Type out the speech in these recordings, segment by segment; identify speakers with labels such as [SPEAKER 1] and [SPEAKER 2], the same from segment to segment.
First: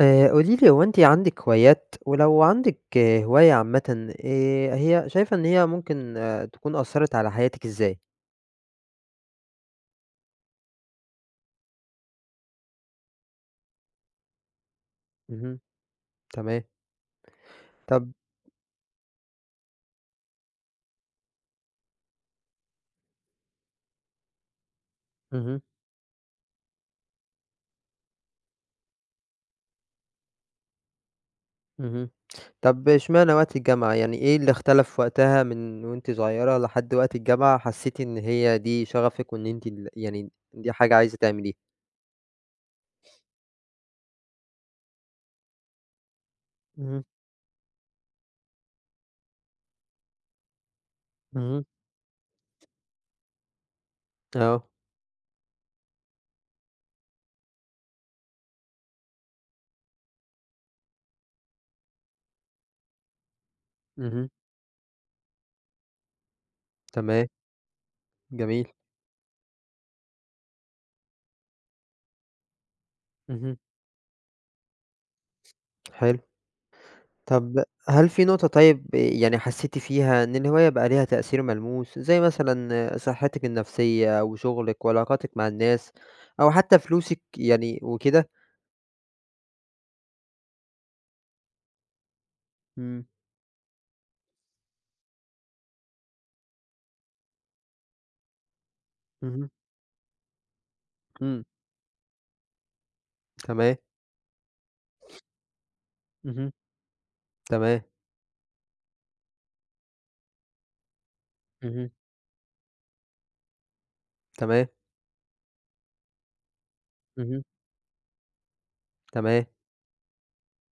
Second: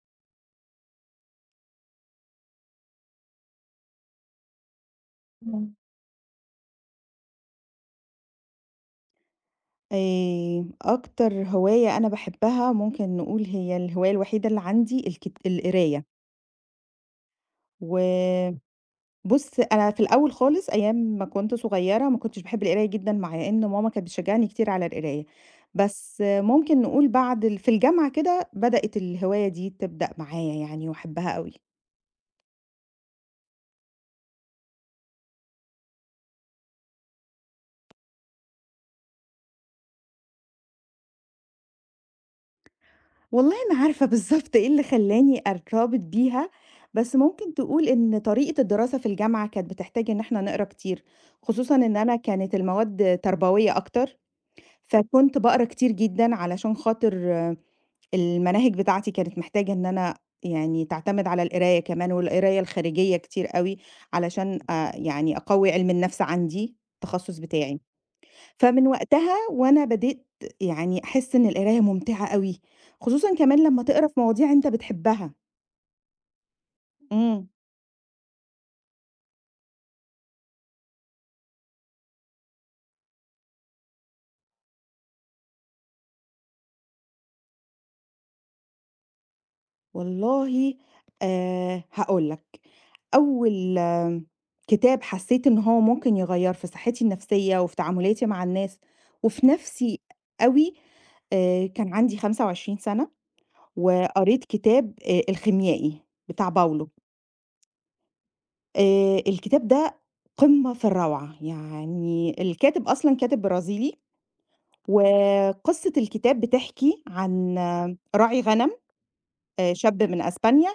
[SPEAKER 1] قولي لي هو أنتِ عندِك هوايات؟ ولو عندِك هواية عامةً هي شايفة إن هي
[SPEAKER 2] إمم.
[SPEAKER 1] ممكن تكون أثّرت على حياتِك إزاي؟
[SPEAKER 2] أكتر هواية أنا باحبها ممكن نقول هي الهواية الوحيدة اللي عندي
[SPEAKER 1] اهم،
[SPEAKER 2] القراية،
[SPEAKER 1] تمام. طب.
[SPEAKER 2] وبُص أنا في الأول خالص أيام ما كنت صغيرة ما كنتش باحب القراية جدًا مع إن ماما كانت بتشجعني كتير على القراية،
[SPEAKER 1] اهم،
[SPEAKER 2] بس ممكن نقول بعد ال في الجامعة كده بدأت الهواية دي تبدأ معايا يعني واحبها أوي.
[SPEAKER 1] اهم. طب اشمعنى وقت الجامعة؟ يعني إيه اللي اختلف وقتها من وأنتِ صغيرة لحد وقت الجامعة حسّيتِ إن هي دي شغفِك وإن أنتِ يعني دي حاجة عايزة تعمليها؟
[SPEAKER 2] والله أنا عارفة بالضبط إيه اللي خلّاني أرتبط بيها،
[SPEAKER 1] اهم،
[SPEAKER 2] بس ممكن تقول إن طريقة الدراسة في الجامعة كانت بتحتاج إن إحنا نقرا كتير،
[SPEAKER 1] اهم.
[SPEAKER 2] خصوصًا إن أنا كانت المواد تربوية أكتر،
[SPEAKER 1] آه،
[SPEAKER 2] فكنت باقرا كتير جدًا علشان خاطر المناهج بتاعتي كانت محتاجة إن أنا يعني تعتمد على القراية كمان، والقراية الخارجية كتير أوي
[SPEAKER 1] اهم،
[SPEAKER 2] علشان يعني أقوي علم النفس عندي،
[SPEAKER 1] تمام،
[SPEAKER 2] التخصص بتاعي.
[SPEAKER 1] جميل،
[SPEAKER 2] فمن وقتها وأنا بدأت يعني أحس إن القراية ممتعة أوي، خصوصًا
[SPEAKER 1] اهم،
[SPEAKER 2] كمان لمّا تقرا في مواضيع أنت بتحبها.
[SPEAKER 1] حلو.
[SPEAKER 2] إمم.
[SPEAKER 1] طب هل في نقطة طيب يعني حسيتِ فيها إن الهواية بقى ليها تأثير ملموس، زي مثلًا صحتِك النفسية أو شغلِك وعلاقاتِك مع الناس أو حتى فلوسِك يعني وكده؟
[SPEAKER 2] والله هاقول لك،
[SPEAKER 1] إمم،
[SPEAKER 2] أول كتاب حسيت إن هو ممكن يغيّر في صحتي النفسية وفي تعاملاتي مع الناس وفي
[SPEAKER 1] اهم،
[SPEAKER 2] نَفْسي أوي،
[SPEAKER 1] إمم،
[SPEAKER 2] كان عندي 25 سَنة
[SPEAKER 1] تمام،
[SPEAKER 2] وقريت كتاب الخيميائي بتاع
[SPEAKER 1] اهم،
[SPEAKER 2] باولو.
[SPEAKER 1] تمام،
[SPEAKER 2] الكتاب ده قمة في الروعة،
[SPEAKER 1] اهم،
[SPEAKER 2] يعني الكاتب أصلًا كاتب برازيلي
[SPEAKER 1] تمام،
[SPEAKER 2] وقصة الكتاب بتحكي
[SPEAKER 1] اهم،
[SPEAKER 2] عن راعي غنم
[SPEAKER 1] تمام،
[SPEAKER 2] شاب من أسبانيا،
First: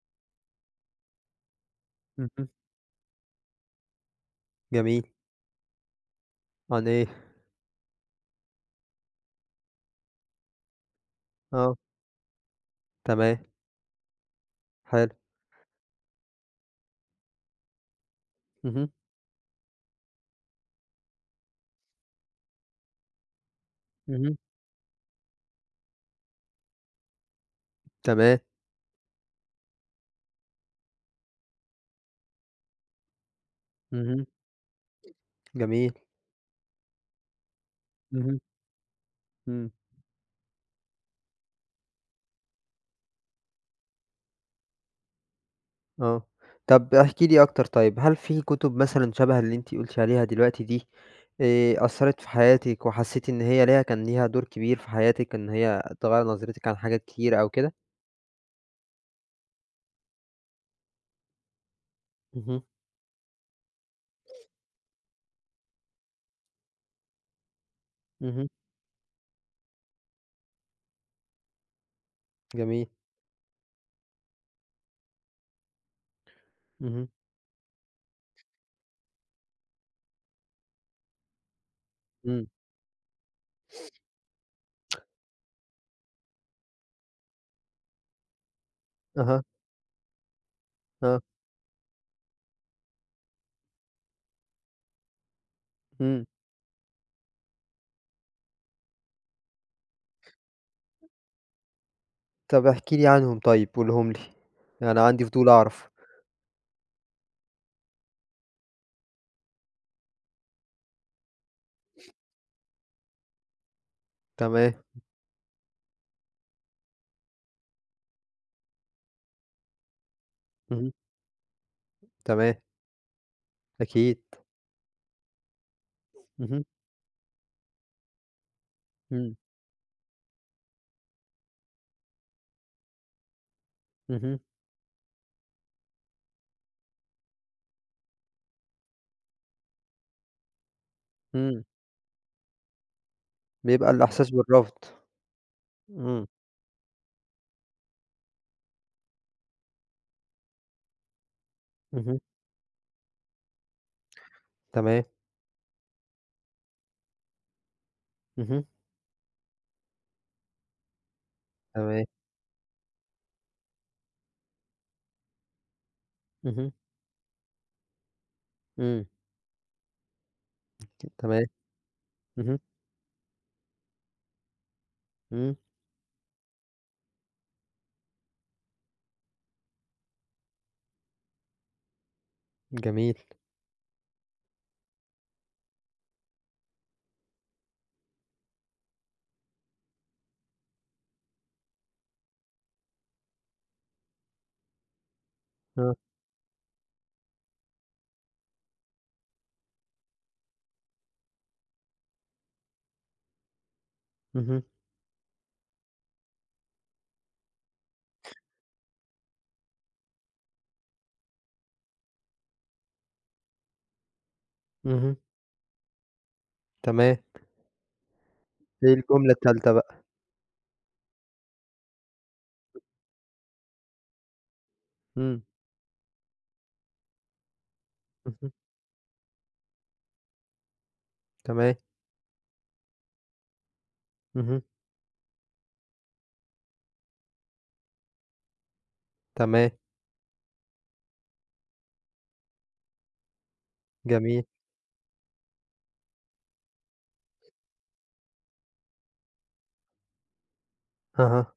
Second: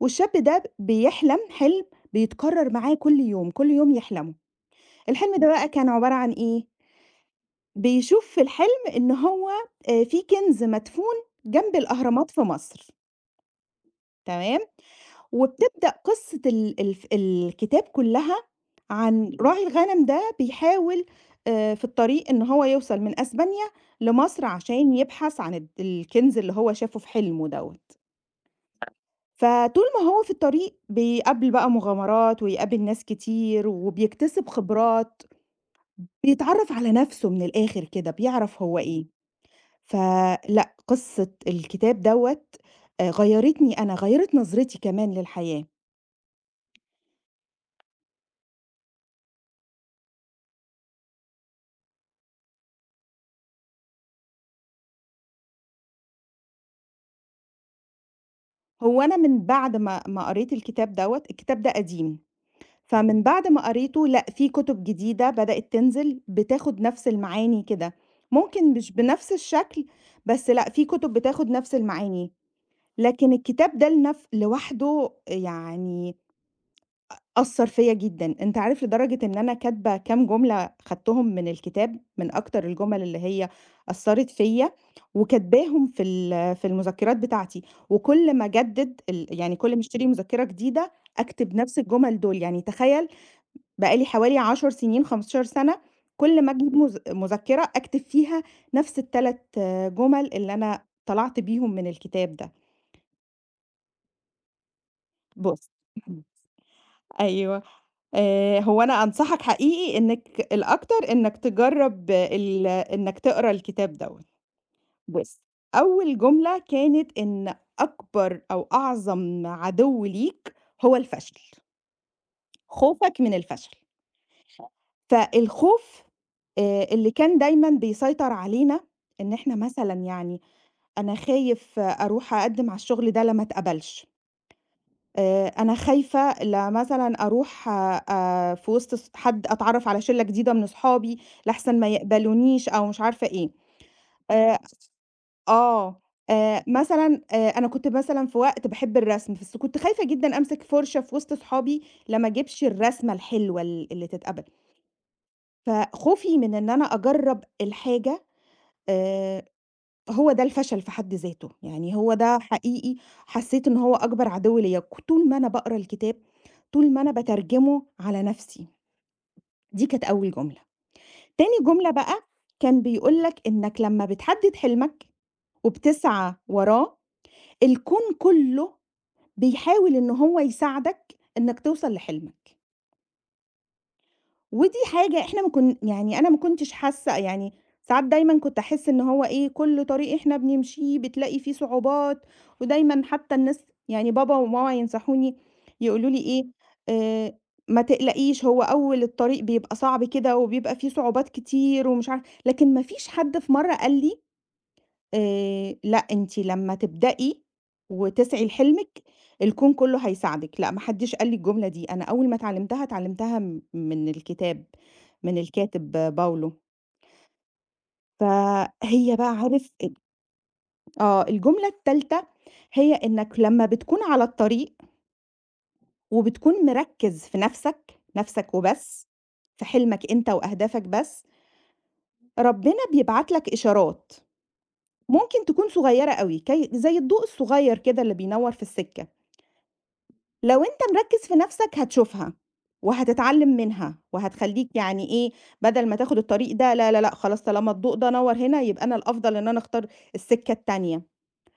[SPEAKER 2] والشاب ده بيحلم حلم
[SPEAKER 1] اهم،
[SPEAKER 2] بيتكرر معاه كل يوم، كل يوم يحلمه.
[SPEAKER 1] جميل،
[SPEAKER 2] الحلم ده بقى كان عبارة عن إيه،
[SPEAKER 1] عن إيه؟
[SPEAKER 2] بيشوف في الحلم إن هو في كنز مدفون
[SPEAKER 1] آه،
[SPEAKER 2] جنب الأهرامات في مصر،
[SPEAKER 1] تمام،
[SPEAKER 2] تمام؟
[SPEAKER 1] حلو،
[SPEAKER 2] وبتبدأ قصة ال الف الكتاب كلّها
[SPEAKER 1] اهم،
[SPEAKER 2] عن راعي الغنم ده بيحاول في الطريق إن هو يوصل من أسبانيا
[SPEAKER 1] اهم،
[SPEAKER 2] لمصر عشان يبحث عن الكنز اللي هو شافه في حلمه دوّة.
[SPEAKER 1] تمام،
[SPEAKER 2] فطول ما هو في الطريق بيقابل بقى مغامرات ويقابل ناس كتير
[SPEAKER 1] اهم،
[SPEAKER 2] وبيكتسب خبرات،
[SPEAKER 1] جميل،
[SPEAKER 2] بيتعرّف على نَفْسه من الآخِر كده،
[SPEAKER 1] اهم،
[SPEAKER 2] بيعرف هو إيه.
[SPEAKER 1] إمم.
[SPEAKER 2] فلأ، قصة الكتاب دوّة غيّرتني أنا، غيّرت نظرتي كمان للحياة.
[SPEAKER 1] آه. طب احكِ لي أكتر طيب، هل في كُتب مثلًا شَبه اللي أنتِ قُلتِ عليها دلوقتي دي، أثّرت في حياتِك وحسّيتِ إن هي كان ليها دور كبير في حياتِك، إن هي تغيّر نظرتِك عن حاجات كتيرة أو كده؟
[SPEAKER 2] هو أنا من بعد ما قريت الكتاب دوّة، الكتاب ده قديم،
[SPEAKER 1] اهم،
[SPEAKER 2] فمن بعد ما قريته لأ، في كُتب جديدة بدأت تنزل بتاخد نفس المعاني كده،
[SPEAKER 1] اهم،
[SPEAKER 2] ممكن مش بنفس الشكل، بس لأ، في كُتب بتاخد نفس المعاني،
[SPEAKER 1] جميل،
[SPEAKER 2] لكن الكتاب ده لوحده يعني
[SPEAKER 1] اهم،
[SPEAKER 2] أثّر فيّا جدًا، أنت عارف لدرجة إن أنا كاتبة كام جملة خدتهم من الكتاب، من
[SPEAKER 1] إمم،
[SPEAKER 2] أكتر الجمل اللي هي أثّرت فيّا، وكاتباهم في المذكرات بتاعتي، وكل ما أجدد
[SPEAKER 1] أها،
[SPEAKER 2] يعني كل ما أشتري مذكرة جديدة
[SPEAKER 1] آه،
[SPEAKER 2] أكتب نفس الجمل دول، يعني تخيّل بقى لي حوالي 10 سنين، 15 سنة،
[SPEAKER 1] إمم.
[SPEAKER 2] كل ما أجيب مذكرة أكتب فيها نفس ال3 جمل اللي أنا طلعت بيهم من الكتاب ده،
[SPEAKER 1] طب احكِ لي عنهم طيب، قولهم لي، أنا عندي فضول
[SPEAKER 2] بُص
[SPEAKER 1] أعرف.
[SPEAKER 2] أيوه. هو أنا أنصحك حقيقي إنِّك الأكتر إنّك تجرّب ال إنّك تقرا الكتاب دوّة.
[SPEAKER 1] تمام،
[SPEAKER 2] بُص، أول جملة كانت إن أكبر أو أعظم عدو ليك
[SPEAKER 1] اهم،
[SPEAKER 2] هو الفشل،
[SPEAKER 1] تمام،
[SPEAKER 2] خوفك من الفشل.
[SPEAKER 1] أكيد،
[SPEAKER 2] فالخوف
[SPEAKER 1] اهم،
[SPEAKER 2] اللي كان دايمًا بيسيطر علينا إن
[SPEAKER 1] إمم،
[SPEAKER 2] إحنا مثلًا يعني أنا خايف أروح أقدّم على الشغل ده لا ما اتقبلش.
[SPEAKER 1] اهم،
[SPEAKER 2] أنا خايفة لا مثلًا أروح في وسط حد أتعرّف على شِلّة جديدة من أصحابي
[SPEAKER 1] إمم،
[SPEAKER 2] لأحسن ما يقبلونيش أو مش عارفة إيه.
[SPEAKER 1] بيبقى الإحساس
[SPEAKER 2] آآ
[SPEAKER 1] بالرفض،
[SPEAKER 2] آه.
[SPEAKER 1] إمم،
[SPEAKER 2] مثلًا أنا كنت مثلًا في وقت باحب الرسم، بس كنت خايفة جدًا أمسك فُرشة في وسط صحابي لا
[SPEAKER 1] اهم،
[SPEAKER 2] ما أجيبش الرسمة الحلوة اللي تتقبل.
[SPEAKER 1] تمام،
[SPEAKER 2] فخوفي من إن أنا أجرّب الحاجة
[SPEAKER 1] اهم،
[SPEAKER 2] آآ هو ده الفشل في حد ذاته، يعني
[SPEAKER 1] تمام،
[SPEAKER 2] هو ده حقيقي حسّيت إن هو أكبر عدو ليّا، طول ما أنا باقرا الكتاب،
[SPEAKER 1] اهم.
[SPEAKER 2] طول ما أنا باترجمه على نَفْسي،
[SPEAKER 1] إمم،
[SPEAKER 2] دي كانت أول جملة.
[SPEAKER 1] تمام،
[SPEAKER 2] تاني جملة بقى
[SPEAKER 1] اهم،
[SPEAKER 2] كان بيقول لك إنّك لمّا بتحدد حلمك
[SPEAKER 1] إمم،
[SPEAKER 2] وبتسعى وراه، الكون كُلّه بيحاول إن هو يساعدك إنّك توصل لحلمك.
[SPEAKER 1] جميل،
[SPEAKER 2] ودي حاجة إحنا ما كن يعني أنا ما كنتش حاسة يعني ساعات دايمًا كنت أحس إن هو إيه، كل طريق إحنا بنمشيه بتلاقي فيه صعوبات، ودايمًا حتى الناس يعني بابا وماما ينصحوني
[SPEAKER 1] آه،
[SPEAKER 2] يقولوا لي إيه، آآ ما تقلقيش هو أول الطريق بيبقى صعب كده وبيبقى فيه صعوبات كتير ومش عارفة لكن ما فيش حد في مرّة قال لي
[SPEAKER 1] اهم،
[SPEAKER 2] لأ، أنتِ لمّا تبدئي وتسعي لحلمِك، الكون كله هيساعدِك، لأ ما حدش قال لي الجملة دي، أنا أول ما اتعلمتها، اتعلمتها من الكتاب،
[SPEAKER 1] اهم،
[SPEAKER 2] من الكاتب باولو.
[SPEAKER 1] تمام، إيه
[SPEAKER 2] فهي بقى
[SPEAKER 1] الجملة
[SPEAKER 2] عارف
[SPEAKER 1] التالتة بقى؟
[SPEAKER 2] الجملة التالتة هي إنك لمّا بتكون على الطريق
[SPEAKER 1] إمم،
[SPEAKER 2] وبتكون مركّز في نَفْسك،
[SPEAKER 1] اهم،
[SPEAKER 2] نَفْسك وبس، في حلمك أنت وأهدافك بس،
[SPEAKER 1] تمام،
[SPEAKER 2] ربنا بيبعت لك إشارات،
[SPEAKER 1] اهم،
[SPEAKER 2] ممكن تكون صغيّرة أوي، زي الضوء الصغير كده اللي بينوّر في السكة.
[SPEAKER 1] تمام،
[SPEAKER 2] لو أنت مركّز في نَفْسك هتشوفها، وهتتعلّم منها،
[SPEAKER 1] جميل،
[SPEAKER 2] وهتخلّيك يعني إيه، بدل ما تاخُد الطريق ده لا، لا، لأ، خلاص طالما الضوء ده نوّر هنا يبقى أنا الأفضل إن أنا أختار السكة التانية.
[SPEAKER 1] أها،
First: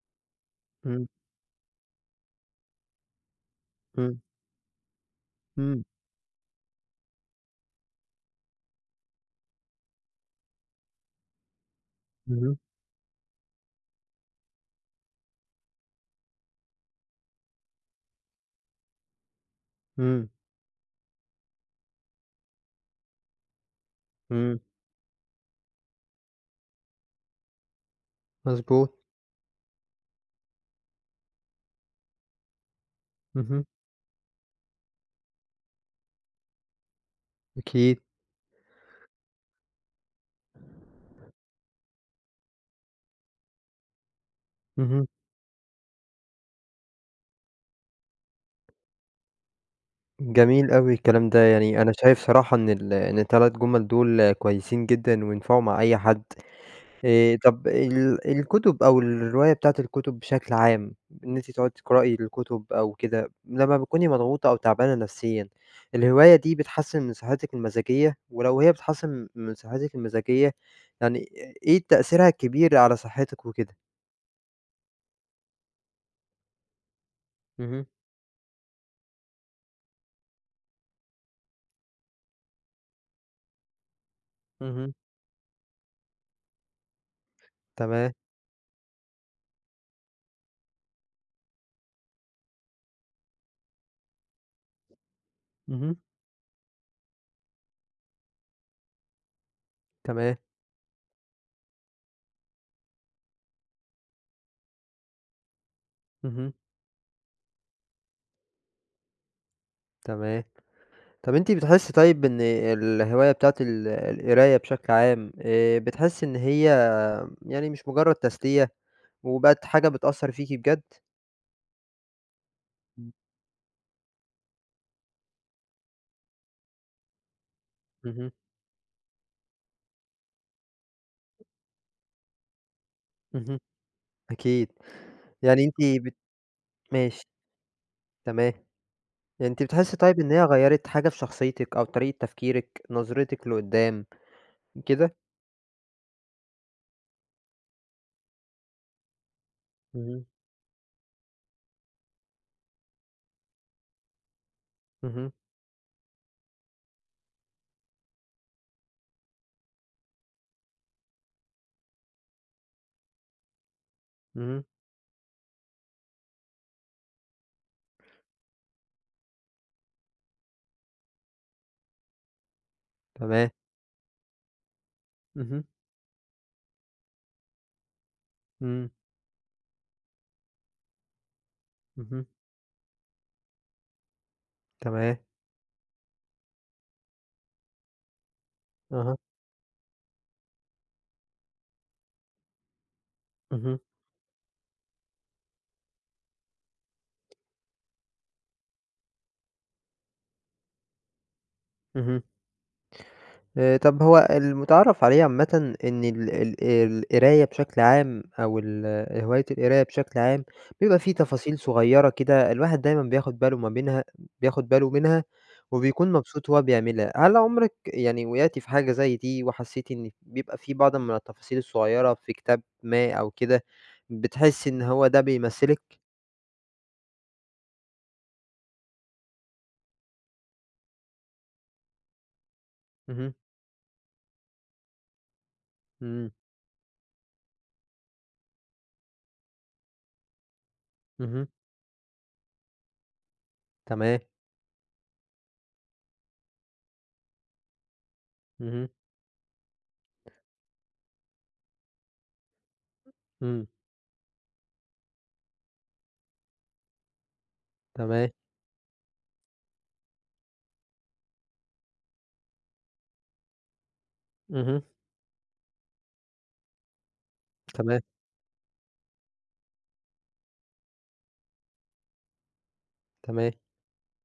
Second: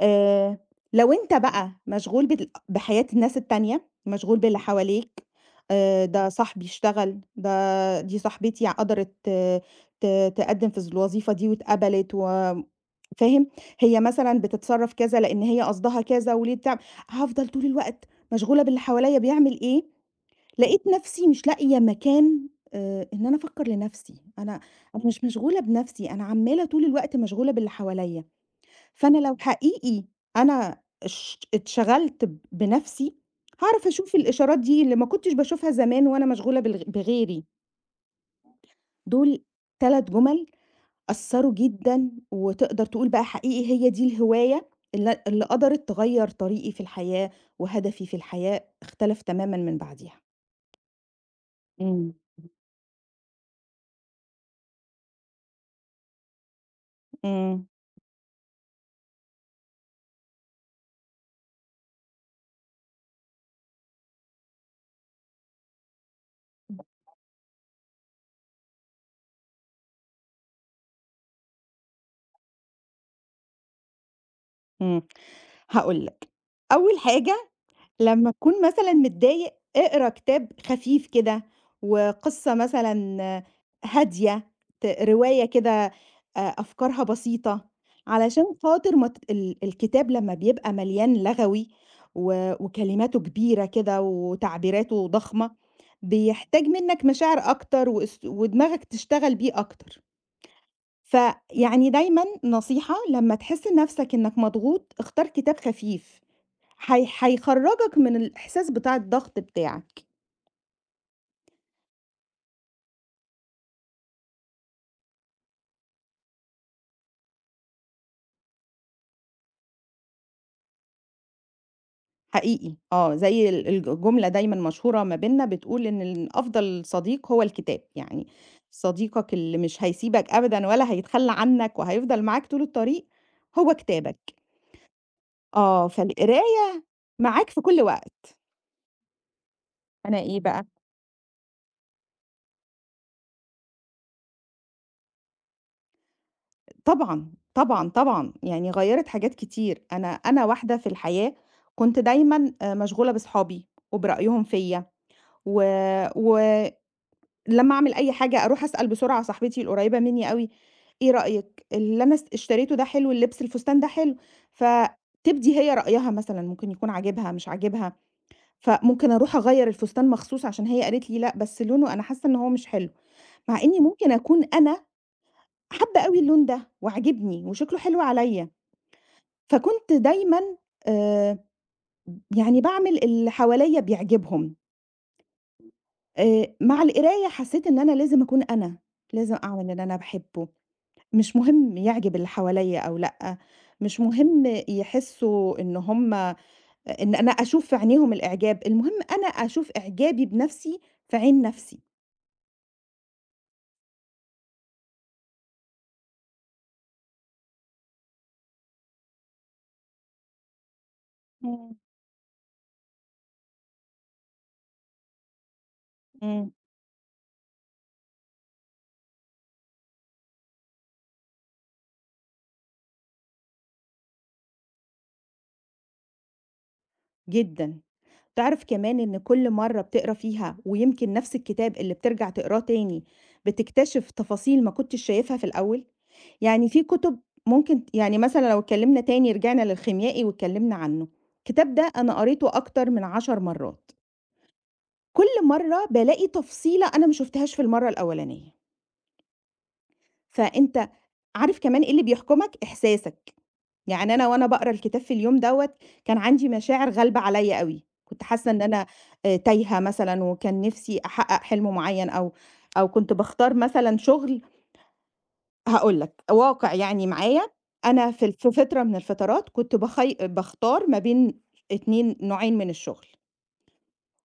[SPEAKER 2] آآ،
[SPEAKER 1] إمم،
[SPEAKER 2] لو أنت بقى مشغول بحياة الناس التانية،
[SPEAKER 1] إمم،
[SPEAKER 2] مشغول باللي حواليك،
[SPEAKER 1] إمم،
[SPEAKER 2] ده صاحبي اشتغل، ده دي صاحبتي قدرت تقدّم في ز الوظيفة دي واتقبلت
[SPEAKER 1] اهم،
[SPEAKER 2] فاهم؟ هي مثلًا بتتصرّف كذا لإن هي قصدها كذا وليه بتع هافضل طول الوقت مشغولة باللي حواليّا بيعمل إيه،
[SPEAKER 1] إمم،
[SPEAKER 2] لقيت نفسي مش لاقية مكان إن أنا أفكّر لنفسي،
[SPEAKER 1] إمم،
[SPEAKER 2] أنا مش مشغولة بنفسي، أنا عمّالة طول الوقت مشغولة باللي حواليّا.
[SPEAKER 1] مضبوط،
[SPEAKER 2] فأنا لو حقيقي أنا اتشغلت بنَفْسي،
[SPEAKER 1] اهم،
[SPEAKER 2] هاعرف أشوف الإشارات دي اللي ما كنتش باشوفها زمان وأنا مشغولة بغيري.
[SPEAKER 1] أكيد،
[SPEAKER 2] دول 3 جُمل أثّروا جدًا وتقدر تقول بقى حقيقي هي دي الهواية
[SPEAKER 1] اهم،
[SPEAKER 2] اللي قدرت تغيّر طريقي في الحياة وهدفي في الحياة اختلف تمامًا من بعديها.
[SPEAKER 1] جميل أوي الكلام ده، يعني أنا
[SPEAKER 2] إمم.
[SPEAKER 1] شايف صراحة إن ال3 جُمل دول كويسين جدًا وينفعوا مع أي حد.
[SPEAKER 2] إمم.
[SPEAKER 1] طب الكتب أو الرواية بتاعة الكتب بشكل عام، إن أنتِ تقعدي تقرأي الكتب أو كده، لمّا بتكوني مضغوطة أو تعبانة نفسيًا، الهواية دي بتحسّن من صحتِك المزاجية؟ ولو هي بتحسّن من صحتِك المزاجية، يعني إيه تأثيرها الكبير على صحتِك وكده؟
[SPEAKER 2] إمم. هاقول لك، أول حاجة
[SPEAKER 1] اهم،
[SPEAKER 2] لمّا تكون مثلًا متضايق، اقرا كتاب خفيف كده، وقصة مثلًا هادية،
[SPEAKER 1] اهم،
[SPEAKER 2] رواية كده أفكارها بسيطة،
[SPEAKER 1] تمام،
[SPEAKER 2] علشان خاطر ما ت ال الكتاب لمّا بيبقى مليان لغوي وكلماته كبيرة كده وتعبيراته ضخمة،
[SPEAKER 1] اهم،
[SPEAKER 2] بيحتاج منّك مشاعر أكتر ودماغك تشتغل بيه أكتر.
[SPEAKER 1] تمام،
[SPEAKER 2] فيعني دايمًا نصيحة لمّا تحس نَفْسك إنّك مضغوط، اختار كتاب خفيف.
[SPEAKER 1] اهم،
[SPEAKER 2] هي هيخرّجك من الإحساس بتاع الضغط بتاعك،
[SPEAKER 1] تمام. طب أنتِ بتحسّي طيب إن الهواية بتاعة القراية بشكل عام بتحسّي إن هي يعني مش مجرد تسلية وبقت حاجة بتأثّر فيكِ بجد؟
[SPEAKER 2] حقيقي،
[SPEAKER 1] إمم.
[SPEAKER 2] آه، زي ال الج الجملة دايمًا مشهورة ما بيننا بتقول إن ال أفضل صديق هو الكتاب، يعني
[SPEAKER 1] اهم،
[SPEAKER 2] صديقك اللي مش هيسيبك أبدًا ولا هيتخلّى عنك وهيفضل معاك طول الطريق
[SPEAKER 1] اهم،
[SPEAKER 2] هو كتابك،
[SPEAKER 1] أكيد. يعني أنتِ
[SPEAKER 2] آه،
[SPEAKER 1] بت
[SPEAKER 2] فالقراية
[SPEAKER 1] ماشي،
[SPEAKER 2] معاك في كل وقت،
[SPEAKER 1] تمام. يعني أنتِ بتحسّي
[SPEAKER 2] أنا
[SPEAKER 1] طيب إن
[SPEAKER 2] إيه
[SPEAKER 1] هي
[SPEAKER 2] بقى
[SPEAKER 1] غيّرت حاجة في شخصيتِك أو طريقة تفكيرِك، نظرتِك لقدّام كده؟
[SPEAKER 2] طبعًا، طبعًا، طبعًا، يعني غيّرِت حاجات كتير، أنا
[SPEAKER 1] اهم،
[SPEAKER 2] أنا واحدة في الحياة كنت دايمًا مشغولة باصحابي وبرأيهم فيّا
[SPEAKER 1] اهم،
[SPEAKER 2] و و لمّا أعمل أي حاجة أروح أسأل بسرعة صاحبتي القريبة منّي أوي، إيه رأيِك؟ اللي أنا اشتريته ده حلو، الفستان ده حلو،
[SPEAKER 1] اهم،
[SPEAKER 2] فتبدي هي رأيها مثلًا، ممكن يكون عاجبها مش عاجبها، فممكن أروح أغيّر الفستان مخصوص عشان هي قالت لي لأ، بس لونه أنا حاسة إن هو مش حلو،
[SPEAKER 1] تمام.
[SPEAKER 2] مع إني ممكن أكون أنا
[SPEAKER 1] اهم،
[SPEAKER 2] حابة أوي اللون ده وعاجبني وشكله حلو عليَّ،
[SPEAKER 1] إمم،
[SPEAKER 2] فكنت دايمًا آآ،
[SPEAKER 1] اهم،
[SPEAKER 2] يعني باعمل اللي حواليّا بيعجبهم،
[SPEAKER 1] تمام.
[SPEAKER 2] مع القراية حسيت إن أنا لازم أكون أنا،
[SPEAKER 1] أها،
[SPEAKER 2] لازم أعمل اللي أنا باحبه. مش مهم يعجب اللي حواليّا أو لأ،
[SPEAKER 1] اهم،
[SPEAKER 2] مش مهم يحسّوا إن إن أنا أشوف في عينيهم الإعجاب، المهم أنا أشوف إعجابي بنَفْسي في عين نَفْسي.
[SPEAKER 1] اهم. طب هو المُتعارف عليه عامةً إن ال القراية بشكل عام أو هواية القراية بشكل عام، بيبقى في تفاصيل
[SPEAKER 2] إمم.
[SPEAKER 1] صغيّرة كده الواحد دايمًا بياخد باله ما بينها بياخد باله منها وبيكون مبسوط
[SPEAKER 2] إمم،
[SPEAKER 1] وهو بيعملها. هل عُمرِك يعني وقعتِ في حاجة زي دي وحسّيتِ إن بيبقى في بعض من التفاصيل الصغيّرة في كتاب ما أو كده، بتحسّي إن هو ده بيمثّلِك؟
[SPEAKER 2] جدًا. تعرف كمان إن كل مرّة بتقرا فيها ويمكن نَفْس الكتاب اللي بترجع تقراه تاني،
[SPEAKER 1] اهم،
[SPEAKER 2] بتكتشف تفاصيل ما كنتش شايفها في الأول؟
[SPEAKER 1] إمم،
[SPEAKER 2] يعني في كُتب ممكن يعني مثلًا لو اتكلّمنا تاني رجعنا للخيميائي واتكلّمنا عنه،
[SPEAKER 1] اهم،
[SPEAKER 2] الكتاب ده أنا قريته أكتر من 10 مرّات.
[SPEAKER 1] تمام،
[SPEAKER 2] كل مرّة بالاقي تفصيلة أنا ما شُفتهاش في المرّة الأولانية،
[SPEAKER 1] اهم،
[SPEAKER 2] فأنت عارف كمان إيه اللي بيحكمك؟ إحساسك،
[SPEAKER 1] إمم،
[SPEAKER 2] يعني أنا وأنا باقرا الكتاب في اليوم دوّة كان عندي مشاعر غالبة عليَّ أوي، كنت
[SPEAKER 1] تمام،
[SPEAKER 2] حاسة إن أنا تايهة مثلًا وكان نِفْسي أحقق حلم معيّن أو كنت باختار مثلًا شغل
[SPEAKER 1] اهم،
[SPEAKER 2] هاقول لك واقع يعني معايا،
[SPEAKER 1] تمام،
[SPEAKER 2] أنا في فترة من الفترات كنت باختار ما بين 2 نوعين من الشغل.
[SPEAKER 1] تمام،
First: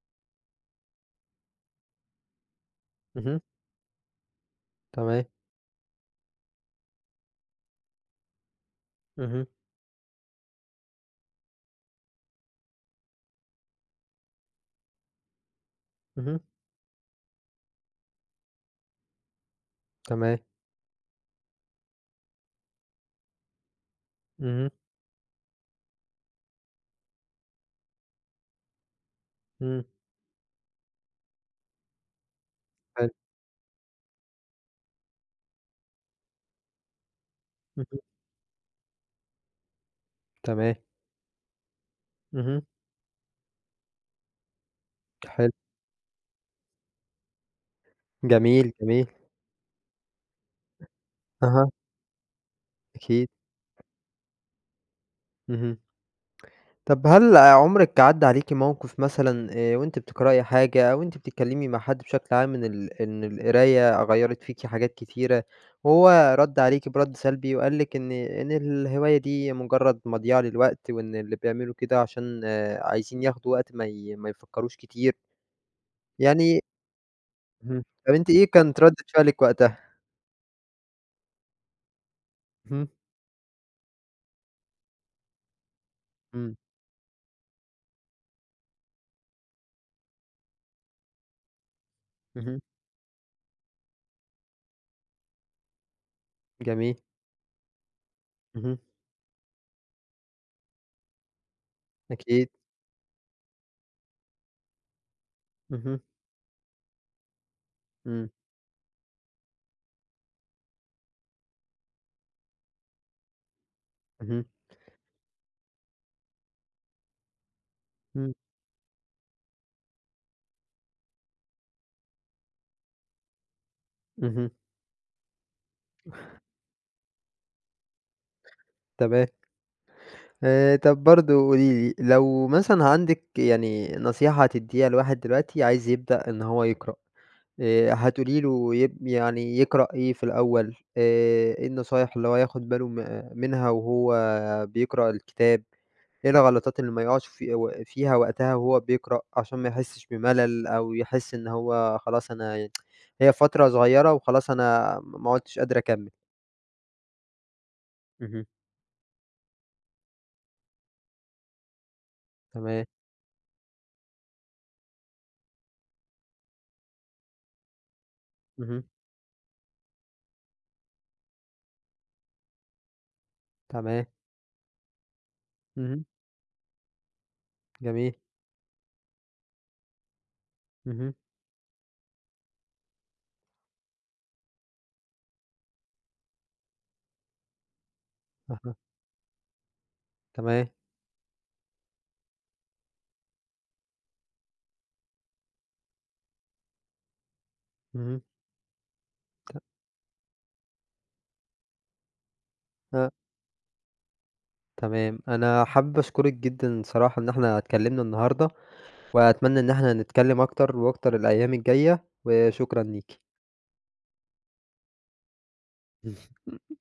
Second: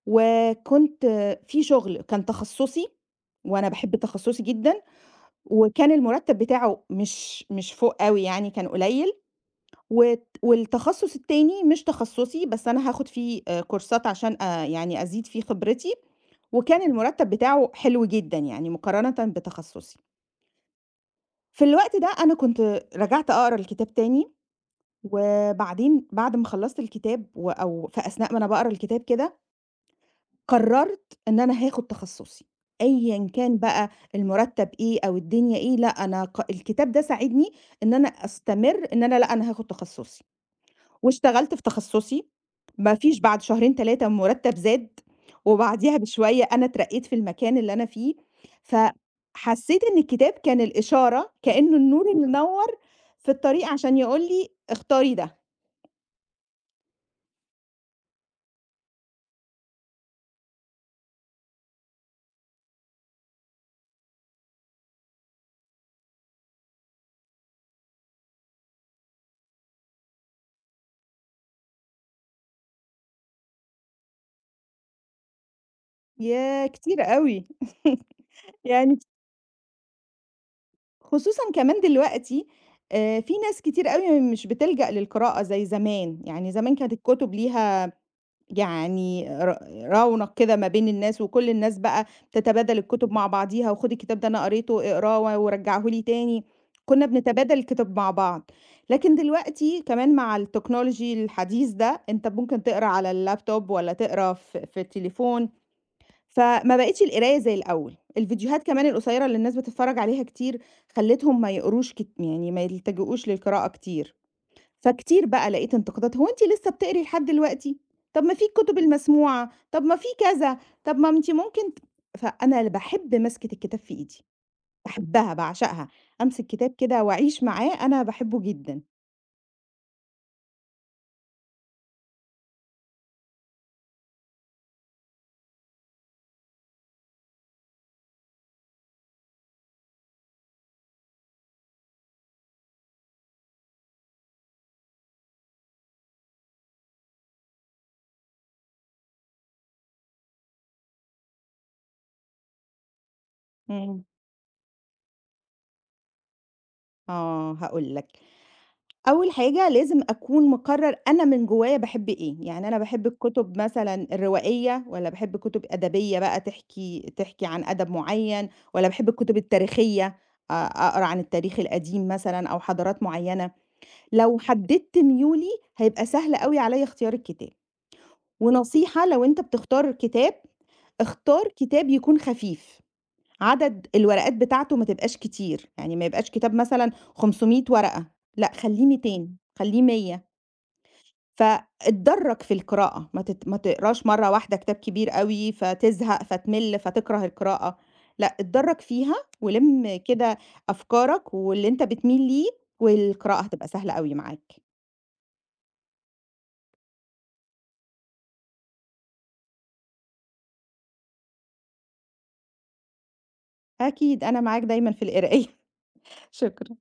[SPEAKER 2] وكنت في شغل كان تخصُّصي،
[SPEAKER 1] اهم،
[SPEAKER 2] وأنا باحب تخصُّصي جدًا،
[SPEAKER 1] تمام.
[SPEAKER 2] وكان المُرتّب بتاعه مش فوق أوي يعني كان قليّل،
[SPEAKER 1] اهم،
[SPEAKER 2] والتخصُّص التاني مش تخصُّصي، بس أنا هاخُد فيه كورسات عشان يعني أزيد فيه خبرتي،
[SPEAKER 1] اهم،
[SPEAKER 2] وكان المُرتّب بتاعه حلو جدًا يعني مقارنةً بتخصُّصي.
[SPEAKER 1] تمام،
[SPEAKER 2] في الوقت ده أنا كنت رجعت أقرا الكتاب تاني،
[SPEAKER 1] اهم،
[SPEAKER 2] وبعدين بعد ما خلّصت الكتاب أو في أثناء ما أنا باقرا الكتاب كده
[SPEAKER 1] إمم،
[SPEAKER 2] قررت إن أنا هاخد تخصصي،
[SPEAKER 1] حلو،
[SPEAKER 2] أيًا كان بقى المرتب إيه أو الدنيا إيه، لأ أنا الكتاب ده ساعدني إن
[SPEAKER 1] اهم،
[SPEAKER 2] أنا أستمر إن أنا لأ أنا هاخد تخصصي،
[SPEAKER 1] تمام،
[SPEAKER 2] واشتغلت في تخصصي،
[SPEAKER 1] اهم،
[SPEAKER 2] ما فيش بعد شهرين 3 المرتب زاد،
[SPEAKER 1] حلو،
[SPEAKER 2] وبعديها بشوية أنا اترقيت في المكان اللي أنا فيه،
[SPEAKER 1] جميل، جميل،
[SPEAKER 2] فحسيت إن الكتاب كان الإشارة
[SPEAKER 1] أها،
[SPEAKER 2] كأنه النور اللي نوّر
[SPEAKER 1] أكيد،
[SPEAKER 2] في الطريق عشان يقول لي اختاري ده،
[SPEAKER 1] اهم، طب هل عمرِك عدّى عليكِ موقف مثلًا وأنتِ بتقرأي حاجة أو أنتِ بتتكلمي مع حد بشكل عام إن القراية غيّرت فيكِ حاجات كتيرة، وهو رَد عليكِ برَد سلبي وقال لِك إن الهواية دي مجرد مضيَعة للوقت، وإن اللي بيعملوا كده عشان عايزين ياخدوا وقت ما يفكروش كتير، يعني
[SPEAKER 2] ياه كتير أوي
[SPEAKER 1] اهم، طب أنتِ إيه كانت ردة
[SPEAKER 2] يعني
[SPEAKER 1] فعلِك وقتها؟
[SPEAKER 2] خصوصًا كمان دلوقتي
[SPEAKER 1] اهم،
[SPEAKER 2] في ناس كتير أوي مش بتلجأ للقراءة زي زمان، يعني
[SPEAKER 1] إمم،
[SPEAKER 2] زمان كانت الكتب ليها يعني رونق كده ما بين الناس، وكل الناس بقى
[SPEAKER 1] اهم،
[SPEAKER 2] تتبادل الكتب مع بعضيها، وخُد الكتاب ده أنا قريته اقراه ورجّعه لي تاني،
[SPEAKER 1] جميل،
[SPEAKER 2] كنا بنتبادل الكتب مع بعض.
[SPEAKER 1] اهم،
[SPEAKER 2] لكن دلوقتي كمان مع التكنولوجي الحديث ده، أنت
[SPEAKER 1] أكيد،
[SPEAKER 2] ممكن تقرا على اللابتوب والّا تقرا في التليفون.
[SPEAKER 1] اهم،
[SPEAKER 2] فما بقِتش القراية زي الأول،
[SPEAKER 1] إمم،
[SPEAKER 2] الفيديوهات كمان القصيّرة اللي الناس بتتفرّج عليها كتير، خلّتهم ما يقروش يعني ما يلتجئوش للقراءة كتير،
[SPEAKER 1] اهم،
[SPEAKER 2] فكتير بقى لقيت انتقادات "هو أنتِ لسه بتقري لحد دلوقتي؟ طَب
[SPEAKER 1] إمم،
[SPEAKER 2] ما في الكُتب المسموعة، طَب ما في كذا، طَب ما أنتِ ممكن ت" فأنا اللي باحب مَسكة الكتاب في إيدي،
[SPEAKER 1] اهم،
[SPEAKER 2] باحبها، باعشقها، أمسك كتاب كده وأعيش معاه، أنا باحبه جدًا.
[SPEAKER 1] تمام، طب برضه قولي لي لو مثلًا عندِك يعني نصيحة هتدّيها لواحد دلوقتي عايز يبدأ إن هو يقرأ، هتقولي له يعني يقرأ إيه في الأول، إيه النصايح اللي هو ياخد باله منها وهو بيقرأ الكتاب؟ إيه الغلطات اللي ما يقعش في و فيها وقتها وهو بيقرأ، عشان ما يحسّش بملل أو يحس إن هو خلاص أنا ي هي فترة
[SPEAKER 2] إمم.
[SPEAKER 1] صغيّرة وخلاص أنا ما عُدتش قادر أكمّل.
[SPEAKER 2] آه، هاقول لك.
[SPEAKER 1] اهم،
[SPEAKER 2] أول حاجة لازم أكون مقرر أنا من جوايا باحب إيه، يعني أنا
[SPEAKER 1] تمام،
[SPEAKER 2] باحب الكتب مثلًا الروائية والّا باحب كتب أدبية بقى تحكي عن أدب معين،
[SPEAKER 1] اهم،
[SPEAKER 2] والّا باحب الكتب التاريخية أقرا عن التاريخ القديم مثلًا أو حضارات معينة،
[SPEAKER 1] تمام،
[SPEAKER 2] لو حددت ميولي
[SPEAKER 1] اهم،
[SPEAKER 2] هيبقى سهل أوي عليَّ اختيار الكتاب،
[SPEAKER 1] جميل،
[SPEAKER 2] ونصيحة لو أنت بتختار كتاب،
[SPEAKER 1] اهم،
[SPEAKER 2] اختار كتاب يكون خفيف، عدد الورقات بتاعته ما تبقاش كتير، يعني ما يبقاش كتاب مثلًا 500 ورقة، لأ
[SPEAKER 1] أها،
[SPEAKER 2] خلّيه 200 خلّيه 100
[SPEAKER 1] تمام،
[SPEAKER 2] فاتدرج في القراءة، ما تقراش مرّة واحدة كتاب كبير أوي، فتزهق، فتمل، فتكره القراءة،
[SPEAKER 1] اهم،
[SPEAKER 2] لأ اتدرج فيها ولِم كده أفكارك واللي أنت بتميل ليه،
[SPEAKER 1] آه،
[SPEAKER 2] والقراءة هتبقى سهلة أوي معاك.
[SPEAKER 1] تمام. أنا حابب أشكرِك جدًا صراحة إن إحنا اتكلّمنا النهارده، وأتمنى إن إحنا نتكلّم أكتر وأكتر الأيام الجاية، وشكرًا ليكِ.
[SPEAKER 2] أكيد أنا معاك دايمًا في القراية. شكرًا.